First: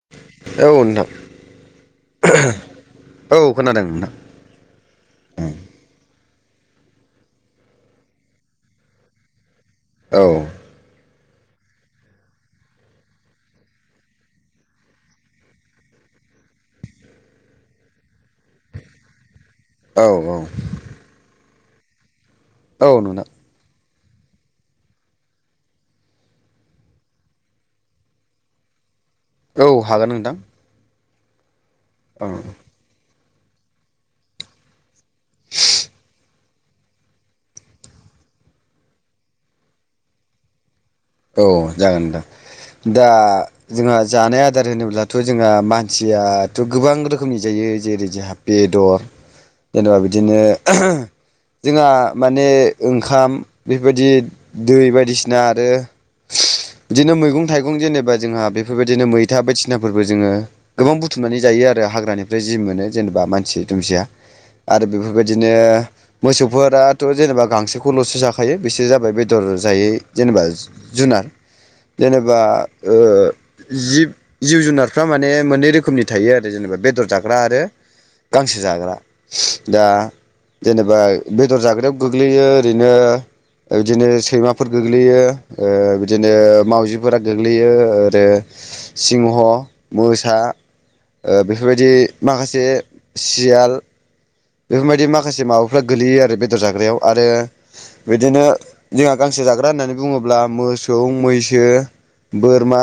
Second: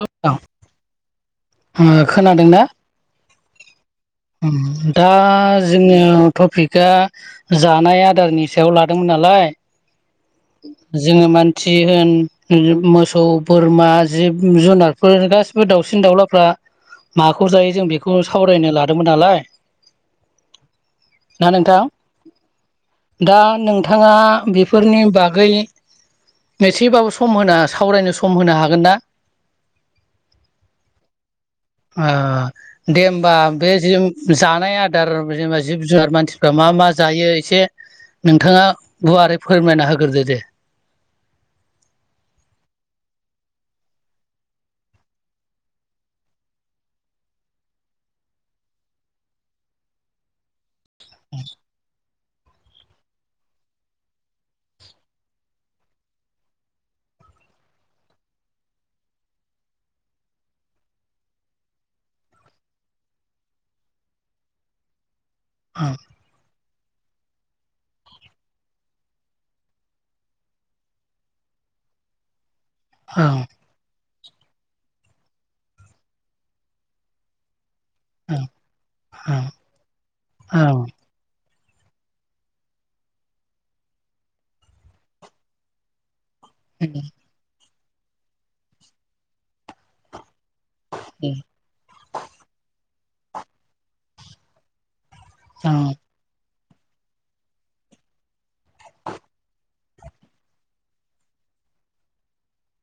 [unintelligible] औ नोंथां ओ खोनादोंना औ खोनादों नोंथां उम दा जोंनियाव टपिकआ जानाय आदारनि सायाव लादोंमोन नालाय औ जोङो मानसि होन मोसौ बोरमा जिब जुनारफोर गासिबो दासिम दाउलाफ्रा माखौ जायो जों बेखौ सावरायनो लादोंमोन नालाय औ औ ना नोंथां औ नोंथां दा नोंथाङा बेफोरनि बागै गै एसेबाबो सम होना सावरायनो सम होनो हागोन ना औ हागोन नोंथां ओ औ दे होमबा बे जों जानाय आदार जेनेबा जिब जुनार मानसि गा मा मा जायो एसे नोंथाङा गुवारै फोरमायना होग्रोदो दे औ जागोन नोंथां दा जोंहा जानाय आदार होनोब्लाथ‌ जोंहा मानसियाथ गोबां रोखोमनि जायो जेरै जोंहा बेदर जेनेबा बिदिनो जोंहा माने ओंखाम बेफोरबायदि दै बायदिसिना आरो [inaudible] [unintelligible] बिदिनो मैगं थाइगं जेनेबा जोंहा बेफोरबायदिनो मैथा बायदिसिनाफोरबो जोङो गोबां बुथुमनानै जायो आरो हाग्रानिफ्राय जि मोनो जेनेबा मानसि दुमसिया आरो बेफोर बेबायदिनो औ मोसौफोरा थ जेनेबा गांसोखौलसो जाखायो बिसोरो जाबाय बेदर जायै जेनेबा जुनार जेनेबा ओ औ जिब जिब जुनार फ्रा माने मोननै रोखोमनि थायो आरो जेनेबा बेदर जाग्रा आरो औ गांसो जाग्रा औ दा औ जेनेबा बे बेदर जाग्रायाव गोग्लैयो ओरैनो बिदिनो सैमाफोर गोग्लैयो ओ बिदिनो मावउजिफोरा गोग्लैयो ओरो सिंह मोसा ओ बेफोरबायदि माखासे सियाल बेफोरबायदि माखासे माबाफ्रा गोलैयो आरो बे बेदर जाग्रायाव आरो बिदिनो जोंहा गांसे जाग्रा होननानै बुङोब्ला मोसौ मैसो मैसो बोरमा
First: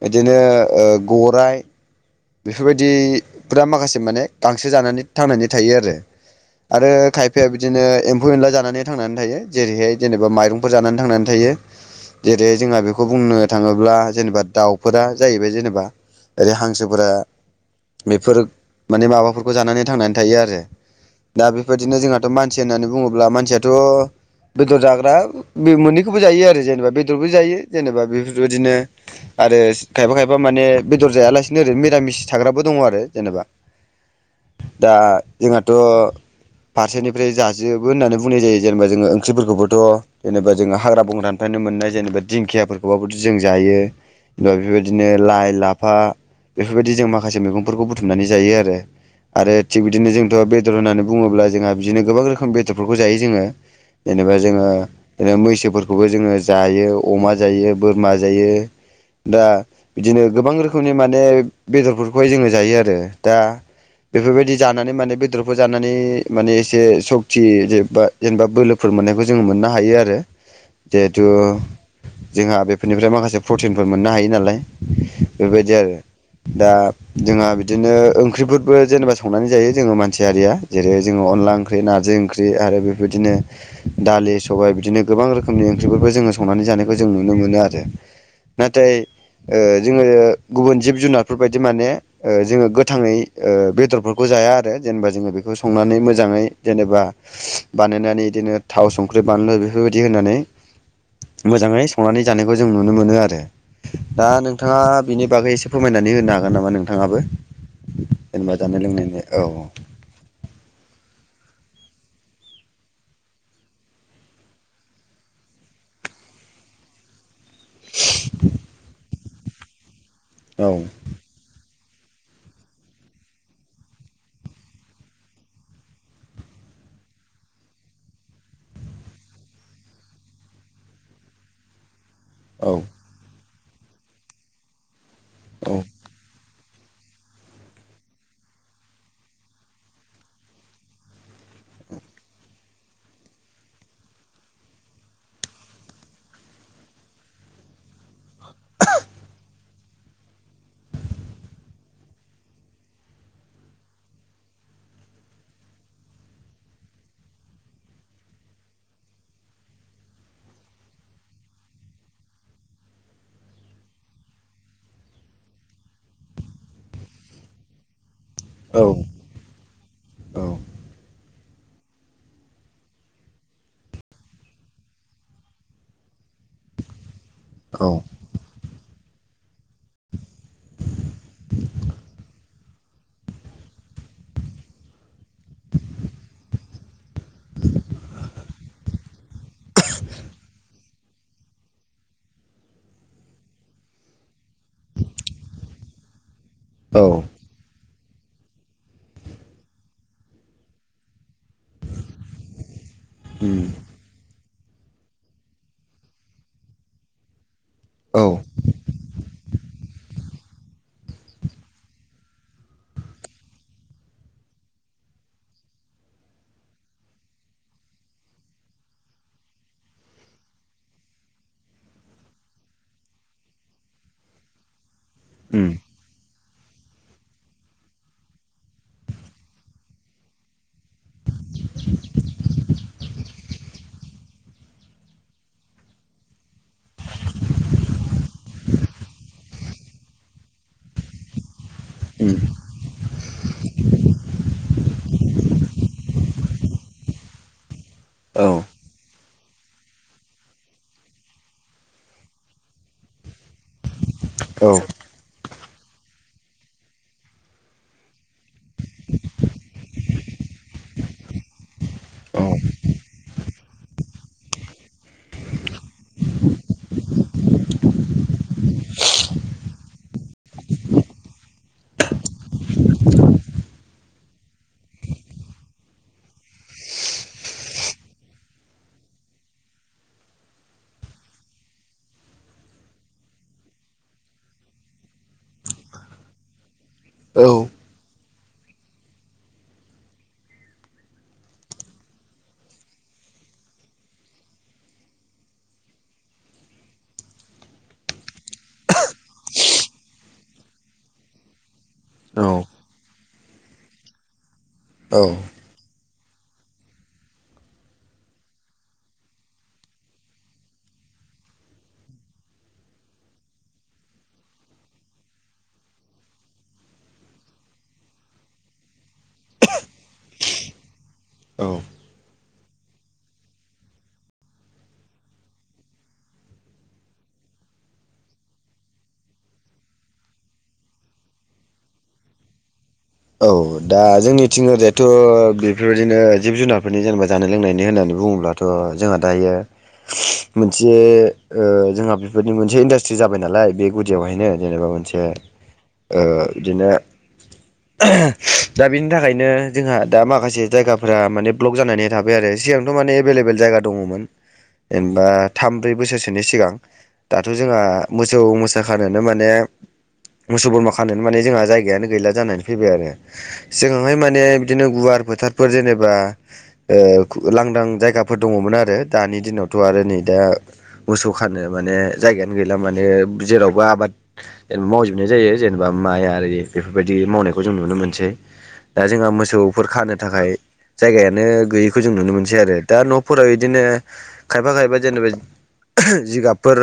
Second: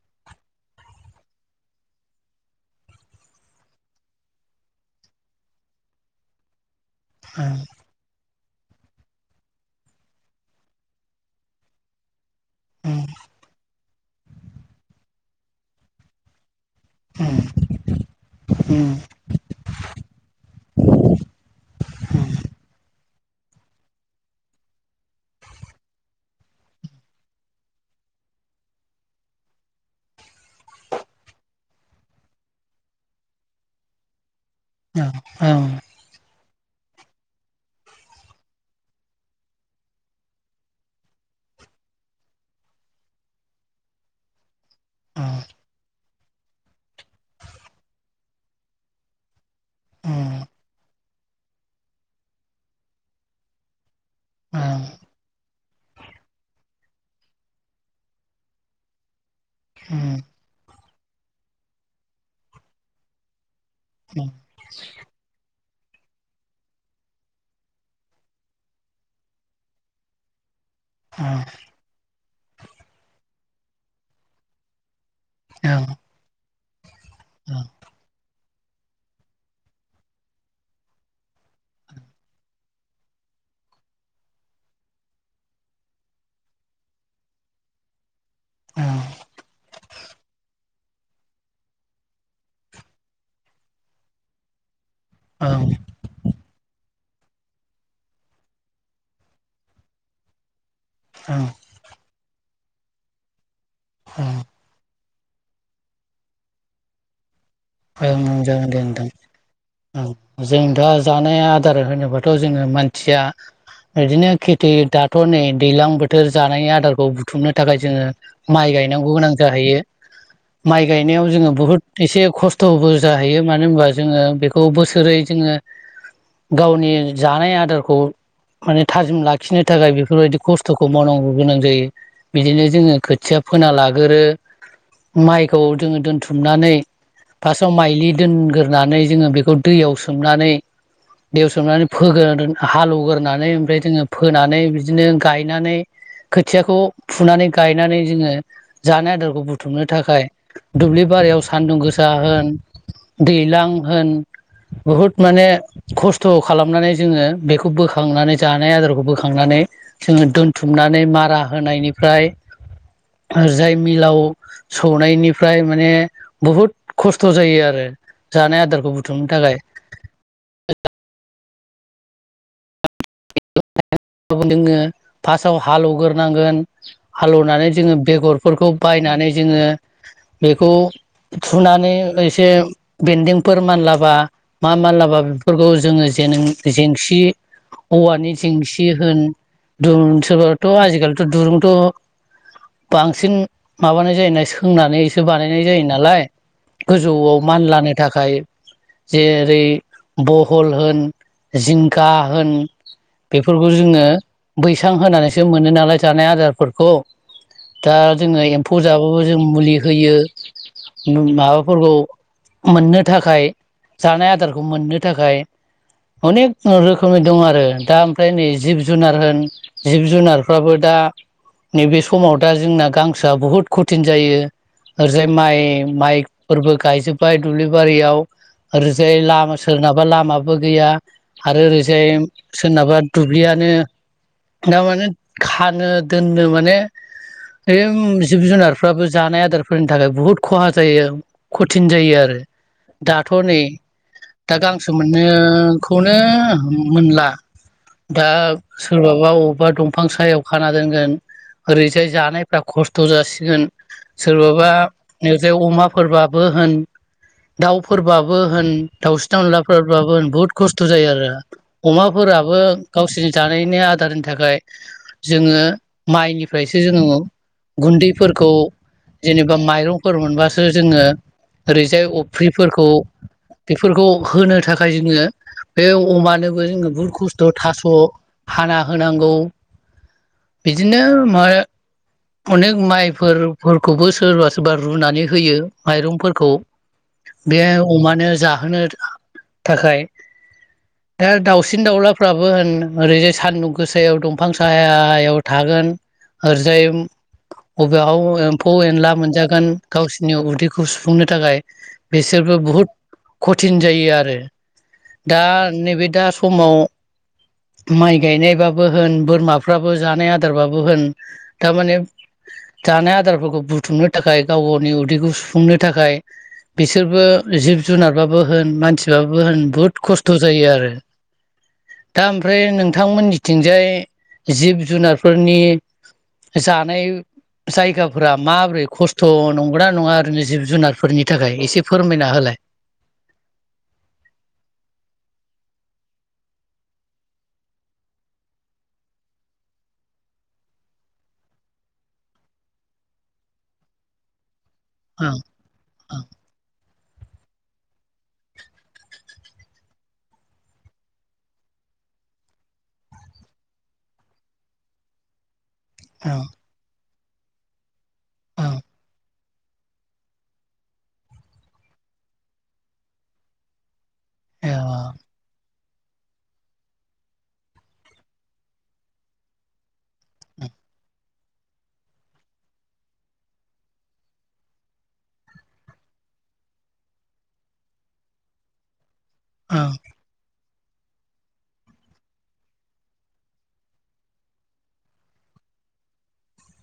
बिदिनो गराइ बेफोरबायदिफोरा माखासे माने गांसो जानानै थांनानै थायो आरो आरो खायफाया बिदिनो एमफौ एनला जानानै थांनानै थायो जेरैहाय जेनेबा माइरंफोर जानानै थांनानै थायो जेरै जोंहा बेखौ बुंनो थाङोब्ला जेनेबा दाउफोरा जाहैबाय जेनेबा ओरै हांसो उम बेफोर माने माबाफोरखौ जानानै थांनानै थायो आरो दा बेफोबायदिनो जोंहाथ मानसि होननानै बुङोब्ला मानसियाथ' बेदर जाग्रा बे मोननैखौबो जायो आरो जेनेबा बेदरबो जायो जेनेबा बेफोरबायदिनो आरो खायफा खायबा माने बेदर जायालासिनो नो ओरै निरामिस थाग्राबो दङ आरो जेनेबा दा जोंहाथ फारसेनिफ्राय जाजोबो होननानै बुंनाय जायो जेनेबा जोङो ओंख्रिफोरखौबोथ जेनेबा जोंङो हाग्रा बंग्रानिफ्रायनो मोन नाय जेनेबा दिंखियाफोरखौबाबोथ जों जायो बेफोरबायदि बिदिनो लाइ लाफा बेफोरबायदि जों माखासे मैगंफोरखौ बुथुमनानै जायो आरो आरो थिग बिदिनो जोंथ बेदर होननानै बुङोब्ला जोंहा बिदिनो गोबां रोखोम बेदरफोरखौ जायो जोङो जेनेबा जोङो ओ मैसोफोरखौबो जोङो जायो अमा जायो बोरमा जायो दा बिदिनो गोबां रोखोमनि माने बेदरफोरखौहाय जों जायो आरो दा बेफोरबायदि जानानै माने बेदर फोरजों जानानै माने एसे सकति जेरेबा जेनेबा बोलोफोर मोननायखौ जोङो मोननो हायो आरो जिहेथु जोंहा बेफोरनिफ्राय माखासे प्रटिनफोर मोननो हायो नालाय बेबायदि आरो दा जोंहा औ बिदिनो ओंख्रि बो जेनेबा संनानै जायो जोङो मानसि हारिया जेरै जोङो अनला ओंख्रि नारजि ओंख्रि आरो बेफोबायदिनो दालि सबाय बिदिनो गोबां रोखोमनि ओंख्रिफोरबो जोङो संनानै जानायखौ जों नुनो मोनो आरो नाथाय ओ जोङो गुबुन जिब जुनार फोरबायदि माने ओ जोङो गोथाङै ओ बेदरफोरखौ जाया आरो जेनेबा जोङो बेखौ संनानै मोजाङै जेनेबा बानायनानै बिदिनो थाव संख्रि बानलु बेफोरबायदि होनानै औ मोजाङै संनानै जानायखौ जों नुनो मोनो आरो दा नोंथाङा बिनि बागै एसे फोरमायनानै होनो हागोन नामा नोंथाङाबो ओं जेनेबा जागोन जानाय दे नोंथां लोंनायनि औ औ जों दा जानाय आदार होनोबाथ' जोङो मानसिया बिदिनो खेथि दाथ' नै दैलां बोथोर जानायनि आदारखौ बु थुमनो थाखाय जोङो माइ गायनांगौ गोनां जाहैयो औ माइ गायनायाव जोङो बहुद एसे खस्थ'बो जाहैयो मानो होनबा जोङो बेखौ बोसोरै जोङो गावनि जानाय आदारखौ माने थाजिम लाखिनो थाखाय बेफोरबायदि खस्थ'खौ मावनांगौ गोनां जायो बिदिनो औ जोङो खोथिया फोना लागोरो माइखौ जोङो दोनथुम नानै फार्सआव माइलि दोनग्रोनानै जोङो बेखौ दैयाव सोमनानै दैेयावसोमनानै फोग्रोना दोन हालौवगोरोनानै ओमफ्राय जोङो फोनानै बिदिनो गायनानै खोथियाखौ फुनानै गायनानै जोङो जानाय आदारखौ बुथुमनो थाखाय दुब्लि बारियाव सानदुं गोसा होन दैलां होन बहुद माने खस्थ' खालामनानै जोङो बेखौ बोखांनानै जानाय आदारखौ बोखांनानै नै जोङो दोनथुमनानै मारा होनायनिफ्राय जाय मिलाव सौनायनिफ्राय माने बहुत खस्थ' जायो आरो जानाय औ आदारखौ बुथुमनो थाखाय औ [unintelligible] जोङो फार्सआव हालौग्रोनांगोन हालौवनानै औ जोङो बेगरफोरखौ बायनानै जोङो बेखौ थुनानै एसे बेन्दोंफोर मानलाबा मा मानलाबा बेफोरखौ जोङो जेनो जेंसि औवानि जेंसि होन दु सोरबाथ' आजिखालिथ' दुरुंथ' बांसिन माबानाय जायो ना सोंनानैसो बानायनाय जायो नालाय औ गोजौआव मान लानो थाखाय जेरै बहल होन जिंखा होन उम बेफोरखौ जोङो बैसां होनानैसो मोनो नालाय जानाय आदारफोरखौ दा औ जोङो एम्फौ जाबाबो जों मुलि होयो मु माबाफोरखौ मोननो थाखाय जानाय आदारखौ मोननो थाखाय अनेक रोखोमनि दं आरो दा ओमफ्राय नै जिब जुनार होन जिब जुनारफ्राबो दा नैबे समाव दा जोंना गांसोआ बुहुद खथिन जायो ओरैजाय माइ उम माइ फोरबो गायजोबबाय दुब्लि बारियाव ओरैजाय लामा सोरनाबा लामाबो गैया आरो ओरैजाय बा दुब्लियानो दा माने खानो दोननो माने बेजों जिब जुनारफ्राबो जानाय आदारफोरनि थाखाय बुहुद खहा जायो खथिन जायो उम आरो दाथ' नै दा गां सोमोननो खौनो मोनला। दा औ सोरबाबा अ बा दंफां सायाव खाना दोनगोन ओरैजाय जानायफ्रा खस्थ' जासि गोन औ सोरबाबा ओजाय अमाफोरबाबो होन। दाउफोरबाबो होन दाउस्रि दावनलाफोरबाबो होन बुहुद खस्थ' जायो आरो अमा फोराब गावसिनि जानायनि आदारनि थाखाय जोङो माइनिफ्रायसो जोङो गुन्दैफोरखौ जेनेबा माइरंफोर मोनबासो जोङो ओरैजाय अफ्रिफोरखौ बेफोरखौ होनो थाखाय जोङो बे अमानोबो जोङो बहुद खस्थ' थास' हाना होनांगौ बिदिनो मा अनेक माइफोर फोरखौबो सोरबा सोरबा रुनानै होयो माइरंफोरखौ बे अमानो जाहोनो थाखाय दा दाउसिन सिन दाउलाफ्राबो होन ओरैजाय सानदुं गोसायाव दंफां साहायाव थागोन आरजाय अबेयाव एम्फौ एनला मोनजागोन गावसिनि उदैखौ सुफुंनो थाखाय बेसोर औ बो बुहुत खथिन जायो आरो औ दा नैबे दा समाव माइ गायनायबाबो होन बोरमाफ्राबो जानाय आदारबाबो होन थारमाने जानाय आदारफोरखौ बुथुमनो थाखाय गाव गावनि उदैखौ सुफुंनो थाखाय बिसोरबो जिब जुनारबाबो होन मानसिबाबो होन बुहुद खस्थ' जायो आरो। औ दा ओमफ्राय नोंथांमोननिथिंजाय जिब जुनारफोरनि जानाय जायगाफोरा माबोरै खस्थ' नंग'ना नङा ओैरैनो जिब जुनारफोरनि थाखाय एसे फोरमायना होलाय। [inaudible] औ दा जोंनिथिं ओरजायथ' बेफोरबायदिनो जिब जुनारफोरनि जेनेबा जानाय लोंनायनि होननानै बुङोब्लाथ' जोंहा दायो मोनसे ओ जोंहा बेबायदि मोनसे इन्डास्ट्रि जाबाय नालाय बे गुदियावहायनो जेनेबा मोनसे ओं ओं ओ बिदिनो दा बेनि थाखायनो जोंहा दा माखासे जायगाफोरा माने ब्लक जानानै थाबाय आरो सिगांथ' माने एभेलेबेल जायगा दङ'मोन जेनेबा थाम ब्रै बोसोरसोनि ओं सिगां दाथ' जोंहा मोसौ मोसा ओं खानोनो माने मोसौ बोरमा खानोनो माने जोंहा जायगायानो गैला जानानै फैबाय आरो जों हाय माने बिदिनो गुवार फोथारफोर जेने बा ओ लांदां जायगाफोर दङ'मोन आरो दानि दिनावथ' आरो नै दा मोसौ खानो माने जायगायानो गैला माने जेरावबो आबाद जेनेबा मावजोबनाय जायो जेनेबा माय आरि बेफोरबायदि मावनायखौ जों नुनो मोनसै दा जोंहा मोसौफोर ओं खानो थाखाय जायगायानो गैयैखौ जों नुनो मोनसै आरो दा न'फोराव बिदिनो खायफा खायफा जेनेबा जिगाबफोर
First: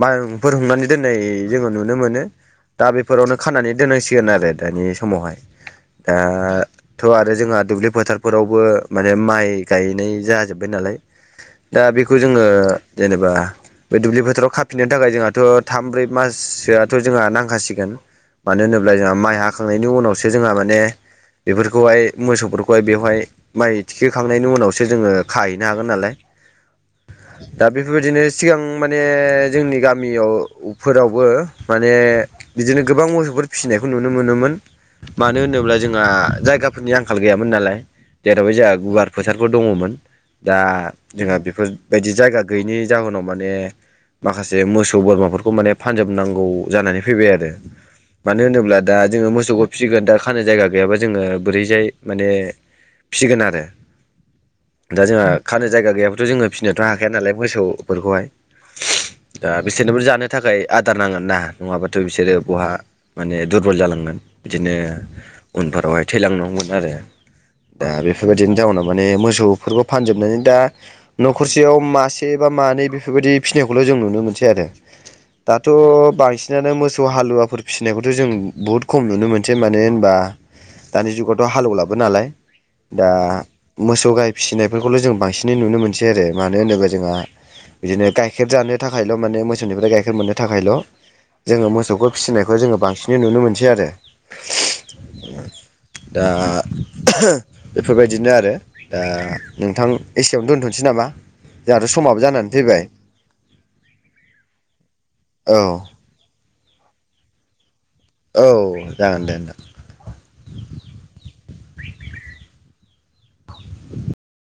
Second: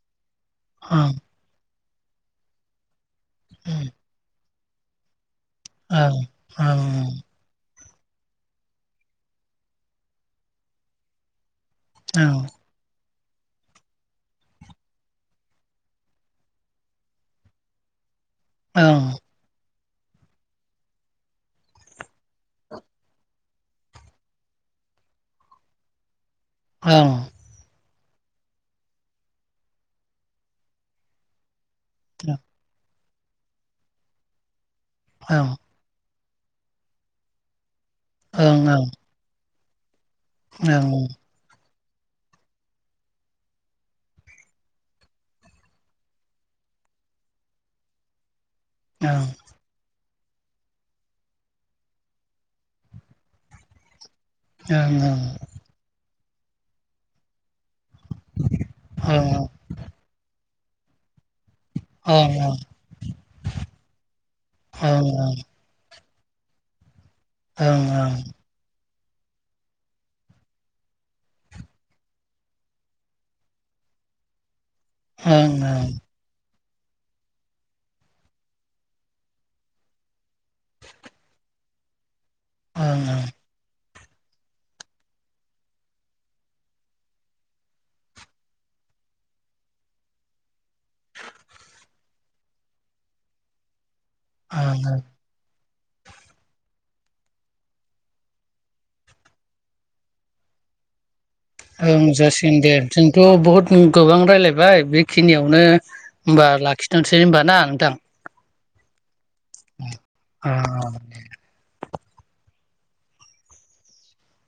मा फोर हुननानै ओं दोननाय जोङो नुनो मोनो दा बेफोरावनो खानानै ओं दोननांसिगोन आरो दानि समावहाय दा ओं थ' आरो जोंहा दुब्लि फोथारफोरावबो माने माइ गायनाय जाजोबबाय नालाय दा बेखौ ओं जोङो जेनेबा बे दुब्लि फोथाराव खाफिननो थाखाय जोंहाथ' थाम ब्रै माससोआथ' जोंहा नांखासिगोन मानो होनोब्ला ओं जोंहा माइ हाखांनायनि उनावसो जोंहा माने बेफोरखौहाय मोसौफोरखौहाय बेवहाय माइ थिखोखांनायनि उनावसो जोङो खाहैनो हागोन नालाय। औ दा बेफोरबायदिनो सिगां माने जोंनि गामियाव फोरावबो माने बिदिनो गोबां मोसौफोर फिसिनायखौ नुनो मोनोमोन मानो होनोब्ला जोंहा जायगाफोरनि आंखाल गैयामोन नालाय जेरावहाय ओं जोंहा गुवार फोथार फोर दङमोन दा ओं ओं ओं जोंहा बेफोरबायदि जायगा गैयैनि जाहोनाव माने माखासे मोसौ बोरमाफोरखौ माने फानजोबनांगौ जानानै फैबाय आरो। मानो होनोब दा ओं जोङो मो फिसिगोन दा खानो जायगा गैयाबा जोङो बोरैजाय माने फिसिगोन आरो दा जोंहा खानो जायगा गैयाब्लाथ' जोङो फिनोथ' हाखाया नालाय मोसौ फोरखौहाय दा बिसोरनोबो जानो थाखाय आदार नांगोन ना? नङाबाथ' बिसोरो ओं ओं ओं बहा माने दुरबल जाालांगोन बिदिनो उनफोर हाय थैलांनांगौमोन आरो दा बेफोरबायदिनि जाउनाव माने मोसौफोरखौ फानजोबनानै दा न'खरसेयाव मासे बा मानै बेफोरबायदि फिसिनायखौल' जों नुनो मोनसै आरो ओं दाथ' ओं बांसिनानो मोसौ हालुवाफोर फिसिनायखौथ' जों बहुत खम खम नुनो मोनसै मानो होनबा दानि जुगावथ' हालेवलाबो नालाय दा मोसौ गाय फिसिनायफोरखौल' जों बांसिनै नुनो मोनसै आरो मानो होनोब्ला जोंहा बिदिनो गाइखेर जानो थाखायल' माने मोसौनिफ्राय गाइखेर मोननो थाखायल' जोङो मोसौखौ फिसिनायखौ जोङो बांसिनै नुनो मोनसै आरो। ओं [unintelligible] दा बेफोरबायदिनो आरो दा नोंथां एसेयावनो दोनथ'नोसै नामा? जोंहाथ' ओं समाबो जानानै जासिगोन दे फैबाय जोंथ' बहुद गोबां रायलायबाय औ बेखिनियावनो होनबा लाखि खिथासै होनबा ना नोंथां औ जागोन दे आ [unintelligible] [inaudible]